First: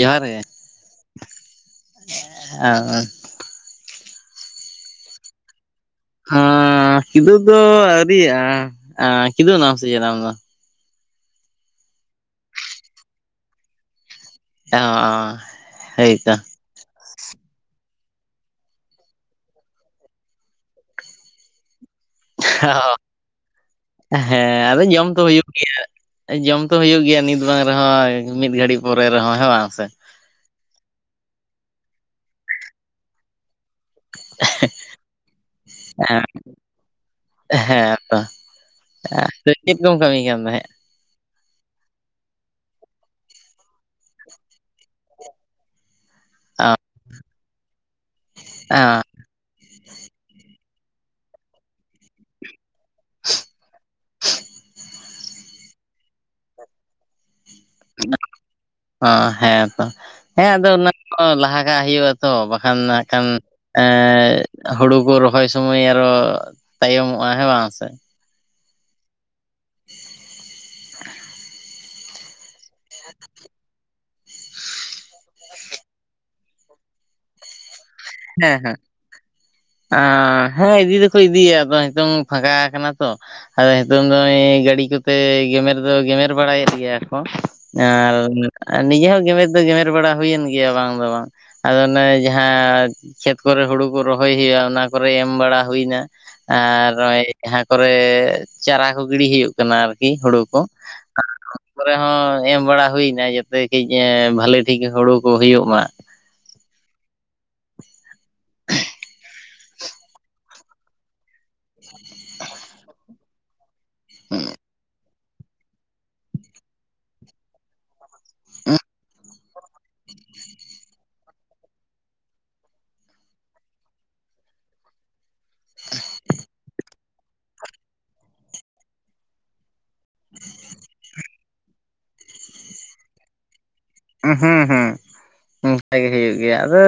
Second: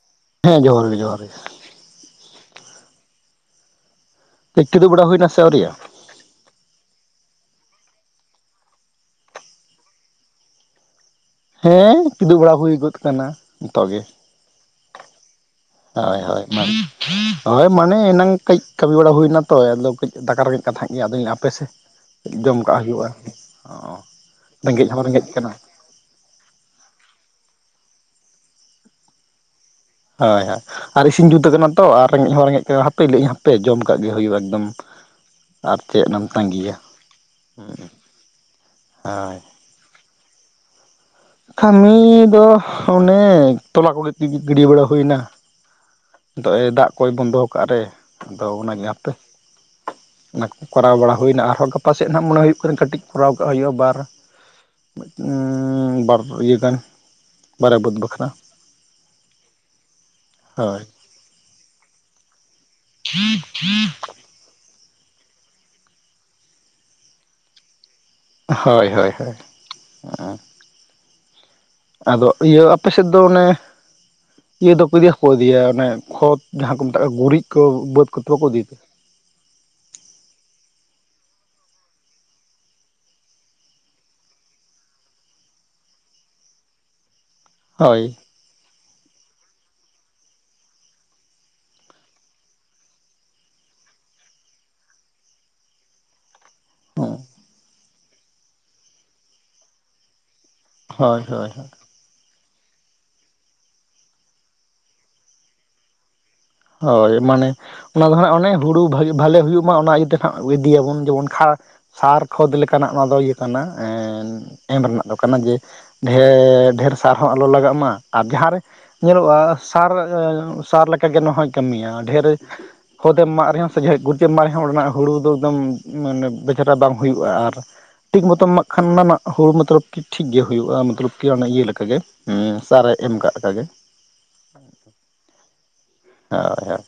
ᱡᱚᱦᱟᱨ ᱜᱮ ᱦᱮᱸ ᱡᱚᱦᱟᱨ ᱜᱮ ᱡᱚᱦᱟᱨ ᱜᱮ ᱠᱤᱫᱩᱵ ᱵᱟᱲᱟ ᱦᱩᱭᱱᱟ ᱥᱮ ᱟᱣᱨᱤᱟᱜ-ᱟ? ᱦᱟᱸ ᱠᱤᱫᱩᱵ ᱫᱚ ᱟᱹᱨᱤᱭᱟᱜ-ᱟ, ᱠᱤᱫᱩᱜ ᱱᱟᱢ ᱥᱮ ᱱᱟᱢ ᱫᱚ? ᱦᱮᱸ ᱠᱤᱫᱩᱵ ᱵᱟᱲᱟ ᱦᱩᱭ ᱜᱚᱫ ᱠᱱᱟ ᱱᱤᱛᱚᱜ ᱜᱮ ᱚ ᱦᱳᱭ ᱦᱳᱭ ᱦᱳᱭ ᱢᱟᱱᱮ ᱮᱱᱟᱝ ᱠᱟᱹᱡ ᱠᱟᱹᱢᱤ ᱵᱟᱲᱟ ᱦᱩᱭᱱᱟ ᱛᱚ ᱟᱫᱚ ᱠᱟᱹᱡ ᱫᱟᱠᱟ ᱨᱮᱜᱮᱡ ᱠᱟᱛᱷᱟᱜ ᱜᱮᱭᱟ ᱟᱫᱚ ᱟᱯᱮ ᱥᱮᱫ ᱚ ᱦᱮᱸ ᱟᱫᱚ ᱨᱮᱸᱜᱮᱡ ᱦᱚᱸ ᱡᱚᱢ ᱛᱚ ᱨᱮᱸᱜᱮᱡ ᱦᱩᱭᱩᱜ ᱠᱟᱱᱟ ᱜᱮᱭᱟ ᱡᱚᱢ ᱛᱚ ᱦᱩᱭᱩᱜ ᱜᱮᱭᱟ ᱱᱤᱛ ᱵᱟᱝ ᱨᱮᱦᱚᱸ ᱢᱤᱫ ᱜᱷᱟᱹᱲᱤᱡ ᱯᱚᱨᱮ ᱨᱮᱦᱚᱸ ᱦᱮᱸ ᱵᱟᱝ ᱥᱮ ᱦᱳᱭ ᱦᱳᱭ ᱟᱨ ᱤᱥᱤᱱ ᱡᱩᱛ ᱠᱟᱱᱟ ᱛᱚ ᱟᱨ ᱨᱮᱸᱜᱮᱡ ᱦᱚᱸ ᱨᱮᱸᱜᱮᱡ ᱦᱟᱯ ᱦᱟᱯᱮ ᱞᱟᱹᱭᱤᱧ ᱦᱟᱯᱮ ᱡᱚᱢ ᱠᱟᱜ ᱜᱮ ᱦᱩᱭᱩᱜ-ᱟ ᱮᱠᱫᱚᱢ ᱟᱨ ᱪᱮᱫ ᱮᱢ ᱛᱟᱸᱜᱤᱭᱟ ᱦᱮ ᱛᱚ ᱪᱮᱫ ᱛᱮᱫᱚᱢ ᱠᱟᱢᱤ ᱠᱟᱱ ᱛᱟᱦᱮᱸᱫ ᱟ ᱠᱟᱹᱢᱤ ᱫᱚ ᱚᱱᱮ ᱛᱚᱞᱟ ᱠᱚᱜᱮ ᱜᱤᱰᱤ ᱵᱟᱲᱟ ᱦᱩᱭᱱᱟ ᱱᱤᱛᱚᱜ ᱫᱟᱜ ᱠᱚᱭ ᱵᱚᱱᱫᱚ ᱠᱟᱜ ᱨᱮ ᱟᱫᱚ ᱚᱱᱟᱜᱮ ᱦᱟᱯᱮ ᱚᱱᱟ ᱠᱚ ᱠᱚᱨᱟᱣ ᱵᱟᱲᱟ ᱦᱩᱭᱱᱟ ᱟᱨᱦᱚᱸ ᱜᱟᱯᱟ ᱥᱮᱫ ᱱᱟᱸᱜ ᱢᱚᱱᱮ ᱦᱩᱭᱩᱜ ᱠᱟᱹᱴᱤᱡ ᱠᱚᱨᱟᱣ ᱠᱟᱜ ᱦᱩᱭᱩᱜ-ᱟ ᱵᱟᱨ ᱵᱟᱨ ᱤᱭᱟᱹ ᱜᱟᱱ ᱵᱟᱨᱭᱟ ᱵᱟᱹᱫᱽ ᱵᱟᱠᱷᱨᱟ ᱚ ᱦᱮᱸᱛᱚ ᱦᱮᱸ ᱟᱫᱚ ᱦᱳᱭ ᱚᱱᱟ ᱦᱚᱸ ᱞᱟᱦᱟ ᱠᱟᱜ ᱦᱩᱭᱩᱜ-ᱟ ᱛᱚ ᱵᱟᱠᱷᱟᱱ ᱟᱜᱠᱷᱟᱱ ᱮ ᱦᱳᱲᱩ ᱠᱚ ᱨᱚᱦᱚᱭ ᱥᱩᱢᱚᱭ ᱟᱨᱚ ᱛᱟᱭᱚᱢᱚᱜ-ᱟ ᱦᱮᱸ ᱵᱟᱝ ᱥᱮ ᱦᱳᱭ ᱦᱳᱭ ᱦᱳᱭ [inaudible] ᱟᱫᱚ ᱤᱭᱟᱹ ᱟᱯᱮ ᱥᱮᱫ ᱫᱚ ᱚᱱᱮ ᱤᱭᱟᱹ ᱫᱚᱠᱚ ᱤᱫᱤᱭᱟᱠᱚ ᱫᱤᱭᱟ ᱚᱱᱮ ᱠᱷᱚᱛ ᱡᱟᱦᱟᱸ ᱠᱚ ᱢᱮᱛᱟᱜ ᱠᱚ ᱜᱩᱨᱤᱡ ᱠᱚ ᱵᱟᱹᱫᱽ ᱠᱚᱫᱚ ᱵᱟᱠᱚ ᱦᱮᱸ ᱤᱫᱤᱭ ᱦᱮᱸ ᱛᱮ ᱟ ᱦᱮᱸ ᱤᱫᱤ ᱫᱚᱠᱚ ᱤᱫᱤᱭᱟ ᱟᱫᱚ ᱱᱤᱛᱚᱝ ᱯᱷᱟᱸᱠᱟ ᱟᱠᱟᱱᱟ ᱛᱚ ᱟ ᱱᱤᱛᱚᱝ ᱫᱚ ᱩᱱᱤ ᱜᱟᱰᱤ ᱠᱚᱛᱮ ᱜᱮᱢᱮᱨ ᱫᱚ ᱜᱮᱢᱮᱨ ᱵᱟᱲᱟᱭᱮᱫ ᱜᱮᱭᱟ ᱠᱚ᱾ ᱦᱳᱭ ᱟᱨ ᱱᱤᱡᱮ ᱦᱚᱸ ᱜᱮᱢᱮᱨ ᱫᱚ ᱜᱮᱢᱮᱨ ᱵᱟᱲᱟ ᱦᱩᱭᱮᱱ ᱜᱮᱭᱟ ᱵᱟᱝ ᱫᱚ ᱵᱟᱝ ᱟᱫᱚ ᱚᱱᱮ ᱡᱟᱦᱟᱸ ᱠᱷᱮᱛ ᱠᱚᱨᱮ ᱦᱩᱲᱩ ᱠᱚ ᱨᱚᱦᱚᱭ ᱦᱩᱭᱩᱜ-ᱟ ᱚᱱᱟ ᱠᱚᱨᱮ ᱮᱢ ᱵᱟᱲᱟ ᱦᱩᱭ ᱱᱟ ᱟᱨ ᱡᱟᱦᱟᱸ ᱠᱚ ᱛᱮ ᱪᱟᱨᱟ ᱠᱚ ᱜᱤᱲᱤ ᱦᱩᱭᱩᱜ ᱠᱟᱱᱟ ᱟᱨᱠᱤ ᱦᱳᱲᱩ ᱠᱚ ᱦᱳᱭ ᱦᱳᱭ ᱦᱳᱭ ᱨᱮᱦᱚᱸ ᱮᱢ ᱵᱟᱲᱟ ᱦᱩᱭᱱᱟ ᱡᱟᱛᱮ ᱠᱟᱹᱡ ᱮ ᱵᱷᱟᱞᱤ ᱴᱷᱤᱠ ᱦᱩᱲᱩ ᱠᱚ ᱦᱩᱭᱩᱜ ᱢᱟ, ᱦᱳᱭ ᱢᱟᱱᱮ ᱚᱱᱟ ᱫᱚ ᱱᱦᱟᱜ ᱚᱱᱮ ᱦᱩᱲᱩ ᱵᱷᱟᱜᱤ ᱵᱷᱟᱞᱮ ᱦᱩᱭᱩᱜ ᱢᱟ ᱚᱱᱟ ᱤᱭᱟᱹᱛᱮ ᱦᱟᱜ ᱤᱫᱤᱭᱟᱵᱚᱱ ᱡᱮᱢᱚᱱ ᱠᱷᱟ ᱥᱟᱨ ᱠᱷᱚᱛ ᱞᱮᱠᱟᱱᱟᱜ ᱚᱱᱟ ᱫᱚ ᱤᱭᱟᱹ ᱠᱟᱱᱟ [unintelligible] ᱨᱮᱱᱟᱜᱼᱼ ᱟᱫᱚ ᱠᱟᱱᱟ ᱡᱮ ᱰᱷᱮ ᱰᱷᱮᱨ ᱥᱟᱨ ᱦᱚᱸ ᱟᱞᱚ ᱞᱟᱜᱟᱜ ᱢᱟ ᱟᱨ ᱡᱟᱦᱟᱸ ᱨᱮ ᱧᱮᱞᱚᱜᱼᱟ ᱥᱟᱨ ᱮ ᱥᱟᱨ ᱞᱮᱠᱟ ᱜᱮ ᱱᱚᱣᱟ ᱦᱚᱭ ᱠᱟᱹᱢᱤᱭᱟ ᱰᱷᱮᱨᱼᱼ ᱠᱷᱚᱫᱮᱢ ᱮᱢᱟᱜ ᱨᱮ ᱦᱚᱸ ᱥᱮ ᱜᱩᱨᱤᱡ ᱮᱢ ᱮᱢᱟᱜ ᱨᱮ ᱦᱚᱸ ᱚᱰᱮᱱᱟᱜ ᱦᱩᱲᱩ ᱫᱚ ᱮᱠᱫᱚᱢ ᱢᱟᱱᱮ [unintelligible] ᱵᱟᱝ ᱦᱩᱭᱩᱜᱼᱟ ᱟᱨ ᱴᱷᱤᱠ ᱢᱚᱛᱚᱢ ᱮᱢᱟᱜ ᱠᱷᱟᱱ ᱱᱟᱜ ᱦᱩᱲᱩ [unintelligible] ᱴᱷᱤᱠ ᱜᱮ ᱦᱩᱭᱩᱜᱼᱟ ᱢᱚᱛᱞᱚᱵ ᱠᱤ ᱤᱭᱟᱹ ᱞᱮᱠᱟ ᱜᱮ ᱥᱟᱨᱮ ᱮᱢ ᱠᱟᱜ ᱞᱮᱠᱟ ᱜᱮᱼᱼ ᱦᱩᱸ ᱦᱩᱸ ᱦᱩᱸ ᱚᱱᱠᱟ ᱜᱮ ᱦᱩᱭᱩᱜ ᱜᱮᱭᱟ ᱦᱳᱭ ᱦᱳᱭ ᱦᱳᱭ ᱟᱫᱚᱼᱼ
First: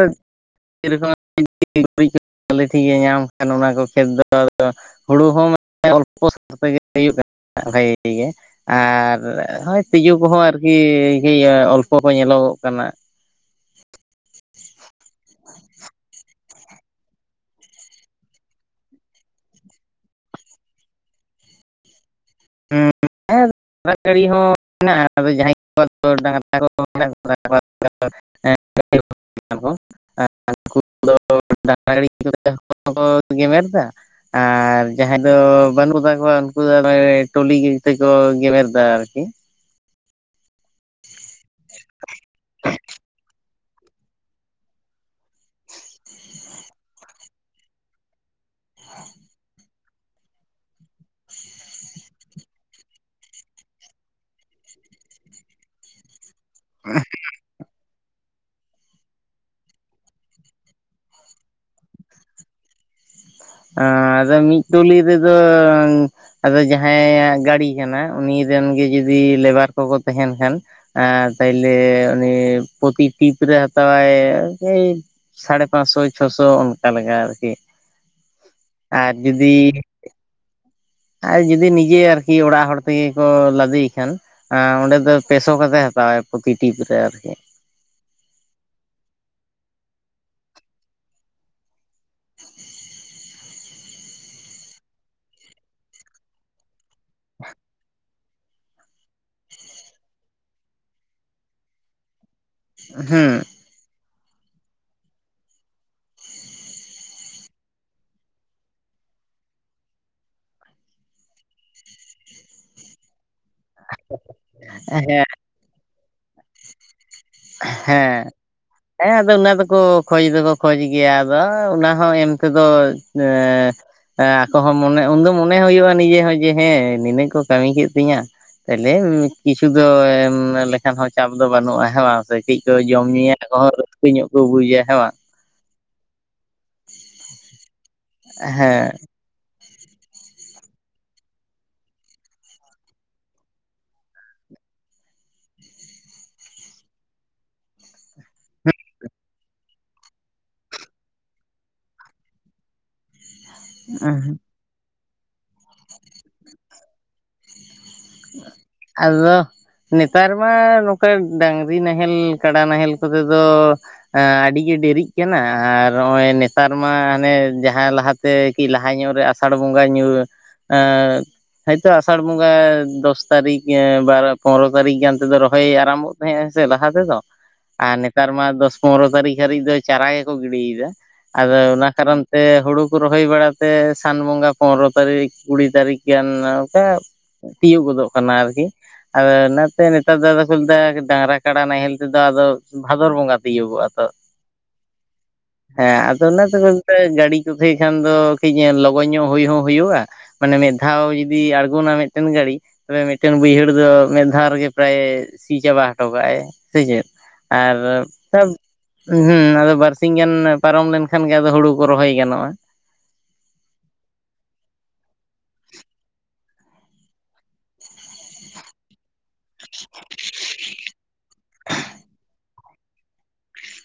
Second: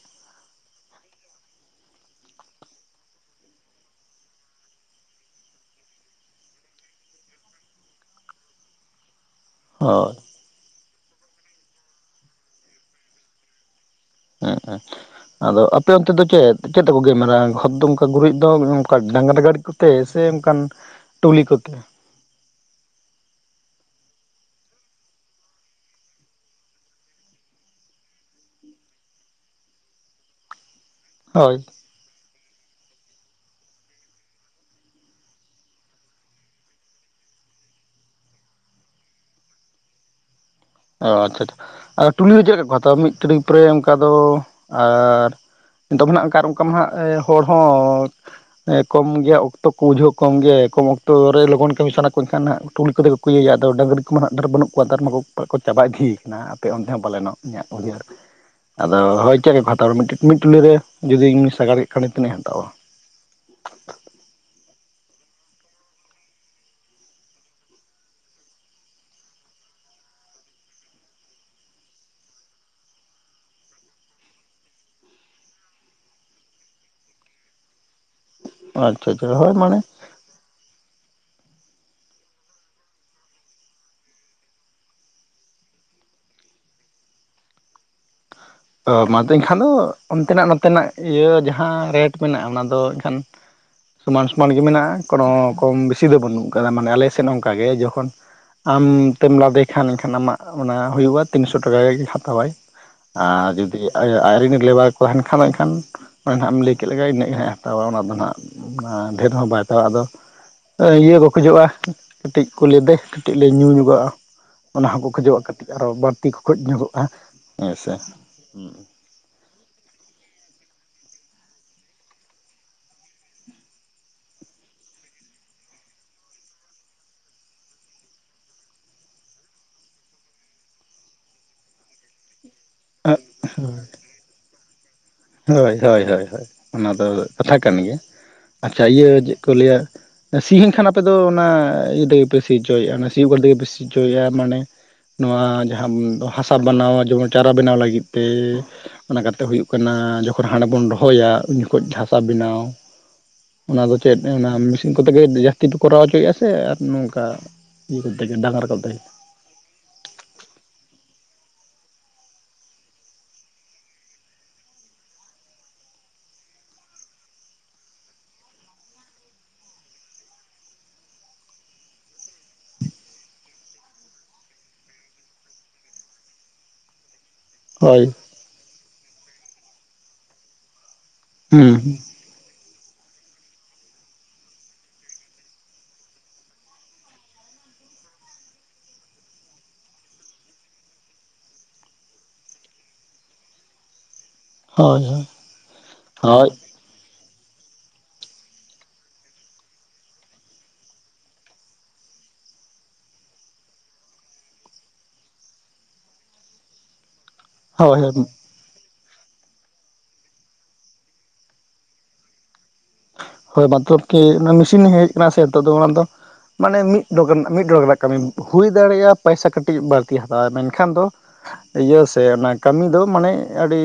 [unintelligible] ᱧᱟᱢ ᱠᱷᱟᱱ ᱚᱱᱟ ᱠᱚ ᱠᱷᱮᱛ ᱫᱚᱼᱼ ᱦᱩᱲᱩ ᱦᱚᱸ ᱢᱟᱱᱮ ᱚᱞᱯᱚ ᱥᱟᱶ ᱛᱮᱜᱮ ᱦᱩᱭᱩᱜ ᱠᱟᱱᱟ ᱵᱷᱟᱜᱤ ᱜᱮ ᱟᱨᱼᱼ ᱦᱚᱭ ᱛᱤᱡᱩ ᱠᱚ ᱦᱚᱸ ᱟᱨᱠᱤ ᱤᱭᱟᱹ ᱚᱞᱯᱚ ᱠᱚ ᱧᱮᱞᱚᱜ ᱠᱟᱱᱟ᱾ ᱦᱮᱸ ᱦᱮᱸ ᱟᱫᱚ ᱟᱯᱮ ᱚᱱᱛᱮ ᱫᱚ ᱪᱮᱫ? ᱪᱮᱫ ᱛᱮ ᱠᱚ ᱜᱮᱢᱮᱨᱟ ᱠᱷᱚᱫ ᱫᱚ ᱚᱱᱠᱟ ᱜᱩᱨᱤᱡ ᱫᱚ ᱚᱱᱠᱟ ᱰᱟᱸᱝᱨᱟ ᱜᱟᱹᱲᱤ ᱠᱚ ᱛᱮ ᱥᱮ ᱚᱱᱠᱟᱱ ᱴᱩᱞᱤ ᱠᱚᱛᱮ [unintelligible] ᱫᱟᱜ ᱡᱟᱹᱲᱤ ᱦᱚᱸ ᱢᱮᱱᱟᱜᱼᱟ ᱡᱟᱦᱟᱸᱭ ᱠᱚ ᱰᱟᱝ ᱠ [unintelligible] ᱦᱳᱭ [unintelligible] ᱠᱚ ᱜᱮᱢᱮᱨ ᱫᱟ ᱾ ᱟᱨ ᱡᱟᱦᱟᱸᱭ ᱫᱚ ᱵᱟᱹᱱᱩᱜ ᱛᱟᱠᱚᱣᱟ ᱩᱱᱠᱩ ᱫᱚᱮ ᱴᱚᱞᱤ ᱛᱮᱠᱚ ᱜᱮᱢᱮᱨ ᱫᱟ ᱟᱨᱠᱤ ᱚ ᱟᱪᱪᱷᱟ ᱟᱪᱪᱷᱟ ᱴᱩᱞᱤ ᱨᱮ ᱪᱮᱫ ᱞᱮᱠᱟ ᱠᱚ ᱦᱟᱛᱟᱣᱟ? ᱢᱤᱫ ᱴᱨᱤᱯ ᱨᱮ ᱚᱱᱠᱟ ᱫᱚ ᱟᱨ [unintelligible] ᱚᱱᱠᱟ ᱢᱟ ᱦᱱᱟᱜ ᱦᱚᱲ ᱦᱚᱸ ᱠᱚᱢ ᱜᱮᱭᱟ ᱚᱠ ᱚᱠᱛᱚ ᱠᱚ ᱵᱩᱡᱷᱟᱹᱣ ᱠᱚᱢ ᱜᱮᱭᱟᱭ, ᱠᱚᱢ ᱚᱠᱛᱚ ᱨᱮ ᱞᱚᱜᱚᱱ ᱠᱟᱹᱢᱤ ᱥᱟᱱᱟ ᱠᱚ ᱮᱱᱠᱷᱟᱱ ᱦᱟᱸᱜ ᱴᱩᱞᱤ ᱠᱚᱫᱚ ᱠᱚ ᱤᱭᱟᱹᱭᱟ ᱟᱫᱚ ᱰᱟᱝᱨᱤ ᱢᱟ ᱦᱟᱜ ᱰᱷᱮᱨ ᱵᱟᱹᱱᱩᱜ ᱠᱚᱣᱟ ᱱᱮᱛᱟᱨ ᱢᱟ ᱠᱚ ᱪᱟᱵᱟ ᱤᱫᱤᱭ ᱠᱟᱱᱟ ᱟᱯᱮ ᱚᱱᱛᱮ ᱦᱚᱸ ᱯᱟᱞᱮᱱᱚᱜ ᱤᱧᱟᱹᱜ ᱩᱭᱦᱟᱹᱨ ᱟᱫᱚ ᱦᱚᱭ ᱪᱮᱫ ᱞᱮᱠᱟ ᱠᱚ ᱟᱫᱚ ᱦᱟᱛᱟᱣᱟ ᱴᱮᱱ ᱢᱤᱫ ᱴᱩᱞᱤ ᱨᱮ ᱡᱩᱫᱤᱧ ᱥᱟᱜᱟᱲ ᱠᱮᱫ ᱠᱷᱟᱱ ᱛᱤᱱᱟᱹᱜᱧ ᱦᱟᱛᱟᱣᱟ᱾ ᱟᱫᱚ ᱢᱤᱫ ᱴᱩᱞᱤ ᱨᱮᱫᱚᱻ ᱟᱫᱚ ᱡᱟᱦᱟᱸᱭᱟᱜ ᱜᱟᱹᱲᱤ ᱠᱟᱱᱟ ᱩᱱᱤ ᱨᱮᱱ ᱜᱮ ᱡᱩᱫᱤ ᱞᱮᱵᱟᱨ ᱠᱚᱠᱚ ᱛᱟᱦᱮᱱ ᱠᱷᱟᱱ ᱮ ᱯᱟᱭᱞᱮ ᱩᱱᱤ ᱯᱨᱚᱛᱤ ᱴᱤᱯ ᱨᱮ ᱦᱟᱛᱟᱣᱟᱭ ᱮᱭ ᱥᱟᱲᱮ ᱯᱟᱸᱪᱥᱚ ᱪᱷᱚᱥᱚ ᱚᱱᱠᱟ ᱞᱮᱠᱟ ᱟᱨᱠᱤ ᱾ ᱟᱪᱪᱷᱟ ᱟᱨ ᱟᱪᱪᱷᱟ ᱦᱳᱭ ᱡᱩᱫᱤ ᱢᱟᱱᱮ ᱟᱨ ᱡᱩᱫᱤ ᱱᱤᱡᱮ ᱟᱨᱠᱤ ᱚᱲᱟᱜ ᱦᱚᱲ ᱛᱮᱜᱮ ᱠᱚ ᱞᱟᱫᱮᱭ ᱠᱷᱟᱱ ᱾ ᱚᱸᱰᱮ ᱫᱚ ᱯᱮᱥᱚ ᱠᱟᱛᱮᱫ ᱦᱟᱛᱟᱣᱟᱭ ᱯᱩᱛᱤ ᱴᱤᱯ ᱨᱮ ᱟᱨᱠᱤ ᱾ ᱚ ᱢᱟᱛᱚ ᱮᱱᱠᱷᱟᱱ ᱫᱚ ᱚᱱᱛᱮᱱᱟᱜ ᱱᱚᱛᱮᱱᱟᱜ ᱤᱭᱟᱹ ᱡᱟᱦᱟᱸ ᱨᱮᱴ ᱢᱮᱱᱟᱜᱼᱟ ᱚᱱᱟ ᱫᱚ ᱮᱱᱠᱷᱟᱱ ᱥᱚᱢᱟᱱ ᱥᱚᱢᱟᱱ ᱜᱮ ᱢᱮᱱᱟᱜᱼᱟ, ᱠᱳᱱᱳ ᱠᱚᱢ ᱵᱮᱥᱤ ᱫᱚ ᱵᱟᱹᱱᱩᱜ ᱠᱟᱫᱟ ᱢᱟᱱᱮ ᱟᱞᱮ ᱥᱮᱫ ᱚᱱᱠᱟ ᱜᱮ ᱡᱚᱠᱷᱚᱱ ᱟᱢ ᱛᱮᱢ ᱞᱟᱫᱮ ᱠᱷᱟᱱ ᱮᱱᱠᱷᱟᱱ ᱟᱢᱟᱜ ᱚᱱᱟ ᱦᱩᱭᱩᱜᱼᱟ ᱛᱤᱱᱥᱚ ᱴᱟᱠᱟ ᱜᱮ ᱦᱟᱛᱟᱣᱟᱭ ᱾ ᱦᱩᱸ ᱟᱨ ᱡᱩᱫᱤ ᱟᱡᱨᱮᱱ ᱞᱮᱵᱟᱨ ᱠᱚ ᱛᱟᱦᱮᱱ ᱠᱷᱟᱱ ᱮᱱᱠᱷᱟᱱ ᱢᱟᱱᱮ ᱱᱟᱦᱟᱜ ᱮᱢ ᱞᱟᱹᱭ ᱠᱮᱫ ᱞᱮᱜᱟ ᱤᱱᱟᱹᱜ ᱜᱮ ᱱᱟᱦᱟᱜᱮ ᱦᱟᱛᱟᱣᱟ ᱚᱱᱟ ᱫᱚ ᱱᱟᱦᱟᱜ᱾ ᱚᱱᱟ ᱰᱷᱮᱨ ᱦᱚ ᱵᱟᱭ ᱦᱟᱛᱟᱣᱟ ᱟᱫᱚ, ᱤᱭᱟᱹ ᱠᱚ ᱠᱷᱚᱡᱚᱜᱼᱟ ᱠᱟᱹᱴᱤᱡ [unintelligible] ᱾ ᱠᱟᱹᱴᱤᱡ ᱞᱮ ᱧᱩ ᱧᱚᱜᱚᱜ-ᱟ ᱚᱱᱟ ᱦᱚᱸᱠᱚ ᱦᱮᱸ ᱠᱷᱚᱡᱚᱜ-ᱟ ᱠᱟᱹᱴᱤᱡ ᱟᱨᱚ ᱵᱟᱹᱲᱛᱤ ᱠᱚ ᱠᱷᱚᱡ ᱧᱚᱜᱚᱜ-ᱟ ᱦᱮᱸ ᱥᱮ ᱦᱮᱸ ᱟᱫᱚ ᱚᱱᱟ ᱫᱚᱠᱚ ᱠᱷᱚᱡ ᱫᱚᱠᱚ ᱠᱷᱚᱡ ᱜᱮᱭᱟ, ᱟᱫᱚ ᱚᱱᱟ ᱦᱚᱸ ᱮᱢ ᱛᱮᱫᱚ ᱮᱸᱻ ᱦᱮᱸ ᱟᱠᱚ ᱦᱚᱸ ᱢᱚᱱᱮ ᱩᱱᱫᱚ ᱢᱚᱱᱮ ᱦᱩᱭᱩᱜᱼᱟ ᱱᱤᱡᱮ ᱦᱚᱸ ᱡᱮ ᱦᱮᱸ ᱱᱤᱱᱟᱹᱜ ᱠᱚ ᱠᱟᱹᱢᱤ ᱠᱮᱫ ᱛᱤᱧᱟ ᱾ ᱛᱟᱦᱞᱮ ᱠᱤᱪᱷᱩ ᱫᱚ ᱮᱢ ᱞᱮᱠᱷᱟᱱ ᱦᱚᱸ ᱪᱟᱯ ᱫᱚ ᱵᱟᱹᱱᱩᱜᱼᱟ ᱦᱮ ᱵᱟᱝ ᱾ ᱠᱟᱹᱴᱤᱡ ᱠᱚ ᱡᱚᱢ ᱧᱩᱭᱟ ᱟᱠᱚ ᱦᱚᱸ ᱨᱟᱹᱥᱠᱟᱹ ᱧᱚᱜ ᱠᱚ ᱵᱩᱡᱟ ᱦᱮᱸ ᱵᱟᱝ ᱦᱳᱭ ᱦᱳᱭ ᱦᱳᱭ ᱦᱳᱭ ᱚᱱᱟ ᱫᱚ ᱠᱟᱛᱷᱟ ᱠᱟᱱ ᱜᱮᱭᱟ ᱟᱪᱪᱷᱟ ᱦᱮᱸ ᱤᱭᱟᱹ ᱪᱮᱫ ᱠᱚ ᱞᱟᱹᱭᱟ ᱥᱤ ᱦᱩᱭᱮᱱ ᱠᱷᱟᱱ ᱟᱯᱮ ᱫᱚ ᱚᱱᱟ ᱤᱭᱟᱹ ᱛᱮᱜᱮ ᱯᱮ ᱥᱤ ᱦᱚᱪᱚᱭᱮᱫᱼᱟ, ᱚᱱᱟ ᱥᱤᱭᱳᱜ ᱜᱟᱹᱰᱤ ᱛᱮᱜᱮ ᱯᱮ ᱥᱤ ᱦᱚᱪᱚᱭᱮᱫᱼᱟ ᱢᱟᱱᱮ ᱱᱚᱣᱟ ᱡᱟᱦᱟᱸᱢ ᱦᱟᱥᱟ ᱵᱮᱱᱟᱣᱟ, ᱡᱮᱢᱚᱱ ᱪᱟᱨᱟ ᱵᱮᱱᱟᱣ ᱞᱟᱹᱜᱤᱫ ᱛᱮ ᱾ ᱚᱱᱟ ᱠᱟᱛᱮ ᱦᱩᱭᱩᱜ ᱠᱟᱱᱟ ᱡᱚᱠᱷᱚᱱ ᱦᱟᱸᱰᱮ ᱵᱚᱱ ᱨᱚᱦᱚᱭᱟ ᱩᱱ ᱡᱚᱠᱷᱚᱡ ᱦᱟᱥᱟ ᱵᱮᱱᱟᱣ ᱚᱱᱟ ᱫᱚ ᱪᱮᱫ ᱤᱱ ᱠᱚᱛᱮ ᱜᱮ ᱡᱟᱹᱥᱛᱤ ᱯᱮ ᱠᱚᱨᱟᱣ ᱦᱚᱪᱚᱭᱮᱫ-ᱟ ᱥᱮ ᱟᱨ ᱱᱚᱝᱠᱟ ᱤᱭᱟᱹ ᱠᱚᱛᱮ ᱜᱮ ᱰᱟᱝᱨᱟ ᱠᱚᱛᱮ ᱟᱫᱚ ᱱᱮᱛᱟᱨ ᱢᱟ ᱱᱚᱝᱠᱟ ᱰᱟᱝᱨᱤ ᱱᱟᱦᱮᱞ ᱠᱟᱰᱟ ᱱᱟᱦᱮᱞ ᱠᱚᱛᱮ ᱫᱚ ᱟᱹᱰᱤ ᱜᱮ ᱰᱮᱨᱤᱜ ᱠᱟᱱᱟ ᱟᱨ ᱱᱚᱜ-ᱚᱭ ᱱᱮᱛᱟᱨ ᱢᱟ ᱦᱟᱱᱮ ᱡᱟᱦᱟᱸ ᱞᱟᱦᱟ ᱛᱮ ᱛᱮ ᱠᱤ ᱞᱟᱦᱟ ᱧᱚᱜ ᱨᱮ ᱟᱥᱟᱲ ᱵᱚᱸᱜᱟ ᱧᱩ ᱦᱚᱭ ᱛᱚ ᱟᱥᱟᱲ ᱵᱚᱸᱜᱟ ᱫᱚᱥ ᱛᱟᱨᱤᱠᱷ ᱵᱟᱨᱚ ᱯᱚᱱᱨᱚ ᱛᱟᱨᱤᱠᱷ ᱜᱟᱱ ᱛᱮᱫᱚ ᱨᱚᱦᱚᱭ ᱟᱨᱟᱢᱵᱚᱜ ᱛᱟᱦᱮᱸᱜᱼᱟ ᱥᱮ ᱞᱟᱦᱟ ᱛᱮᱫᱚ ᱾ ᱟᱨ ᱦᱳᱭ ᱱᱮᱛᱟᱨ ᱢᱟ ᱫᱚᱥ ᱯᱚᱱᱨᱚ ᱛᱟᱹᱨᱤᱠᱷ ᱦᱟᱹᱨᱤᱡ ᱫᱚ ᱪᱟᱨᱟ ᱜᱮᱠᱚ ᱜᱤᱰᱤᱭᱮᱫᱟ, ᱟᱫᱚ ᱦᱩᱸ ᱚᱱᱟ ᱠᱟᱨᱚᱱ ᱥᱮ ᱦᱩᱲᱩ ᱠᱚ ᱨᱚᱦᱚᱭ ᱵᱟᱲᱟ ᱛᱮ ᱥᱟᱱ ᱵᱚᱸᱜᱟ ᱯᱚᱱᱫᱨᱚ ᱛᱟᱹᱨᱤᱠᱷ ᱠᱩᱲᱤ ᱛᱟᱨᱤᱠᱷ ᱜᱟᱱ ᱚᱱᱠᱟ ᱛᱤᱭᱳᱜ ᱜᱚᱫᱚᱜ ᱠᱟᱱᱟ ᱟᱨᱠᱤ ᱾ ᱟᱫᱚ ᱚᱱᱟᱛᱮ ᱱᱮᱛᱟᱨ ᱫᱚ ᱟᱫᱚ ᱠᱚ ᱞᱟᱹᱭ ᱫᱟ ᱰᱟᱝᱨᱟ ᱠᱟᱰᱟ ᱱᱟᱦᱮᱞ ᱛᱮᱫᱚ ᱟᱫᱚ ᱵᱷᱟᱫᱚᱨ ᱵᱚᱸᱜᱟ ᱛᱤᱭᱩᱜᱚᱜᱼᱟ ᱦᱳᱭ ᱾ ᱦᱮᱸ ᱟᱫᱚ ᱚᱱᱟ ᱦᱳᱭ ᱠᱟᱹ ᱜᱟᱹᱰᱤ ᱠᱚᱛᱮ ᱠᱷᱟᱱ ᱫᱚ ᱠᱟᱹᱡ ᱞᱚᱜᱚᱱ ᱧᱚᱜ ᱦᱩᱭ ᱦᱚᱸ ᱦᱩᱭᱩᱜᱼᱟ ᱾ ᱢᱟᱱᱮ ᱢᱤᱫ ᱫᱷᱟᱣ ᱡᱩᱫᱤ ᱟᱲᱜᱚᱱᱟ ᱢᱤᱫᱴᱮᱱ ᱜᱟᱹᱲᱤ ᱾ ᱛᱚᱵᱮ ᱢᱤᱫᱴᱮᱱ ᱵᱟᱹᱭᱦᱟᱹᱲ ᱫᱚ ᱢᱤᱫ ᱫᱷᱟᱣ ᱨᱮᱜᱮ ᱯᱨᱟᱭ ᱥᱤ ᱪᱟᱵᱟ ᱦᱚᱴᱚ ᱠᱟᱜᱼᱟᱭ ᱥᱮ ᱪᱮᱫ? ᱦᱳᱭ ᱟᱨ ᱦᱳᱭ [unintelligible] ᱦᱩᱸ ᱟᱫᱚ ᱵᱟᱨᱥᱤᱧ ᱜᱟᱱ ᱯᱟᱨᱚᱢ ᱞᱮᱱᱠᱷᱟᱱ ᱜᱮ ᱟᱫᱚ ᱦᱩᱲᱩ ᱠᱚ ᱨᱚᱦᱚᱭ ᱜᱟᱱᱚᱜᱼᱟ ᱾ ᱦᱳᱭ ᱵᱟᱛᱚᱨ ᱛᱮ ᱢᱟᱱᱮ ᱢᱮᱥᱤᱱ ᱦᱮᱡ ᱟᱠᱟᱱᱟ ᱥᱮ ᱱᱤᱛᱚᱜ ᱫᱚ ᱟᱫᱚ ᱾ ᱢᱟᱱᱮ ᱢᱤᱫ [unintelligible] ᱢᱤᱫ ᱰᱚᱜᱟᱨ ᱨᱮᱱᱟᱜ ᱠᱟᱹᱢᱤ ᱦᱩᱭ ᱫᱟᱲᱮᱭᱟᱜ-ᱟ ᱯᱚᱭᱥᱟ ᱠᱟᱹᱴᱤᱡ ᱵᱟᱝ ᱛᱤ ᱦᱟᱛᱟᱣᱟᱭ ᱢᱮᱱᱠᱷᱟᱱ ᱫᱚ ᱤᱭᱟᱹ ᱥᱮ ᱚᱱᱟ ᱠᱟᱹᱢᱤ ᱫᱚ ᱢᱟᱱᱮ ᱟᱹᱰᱤ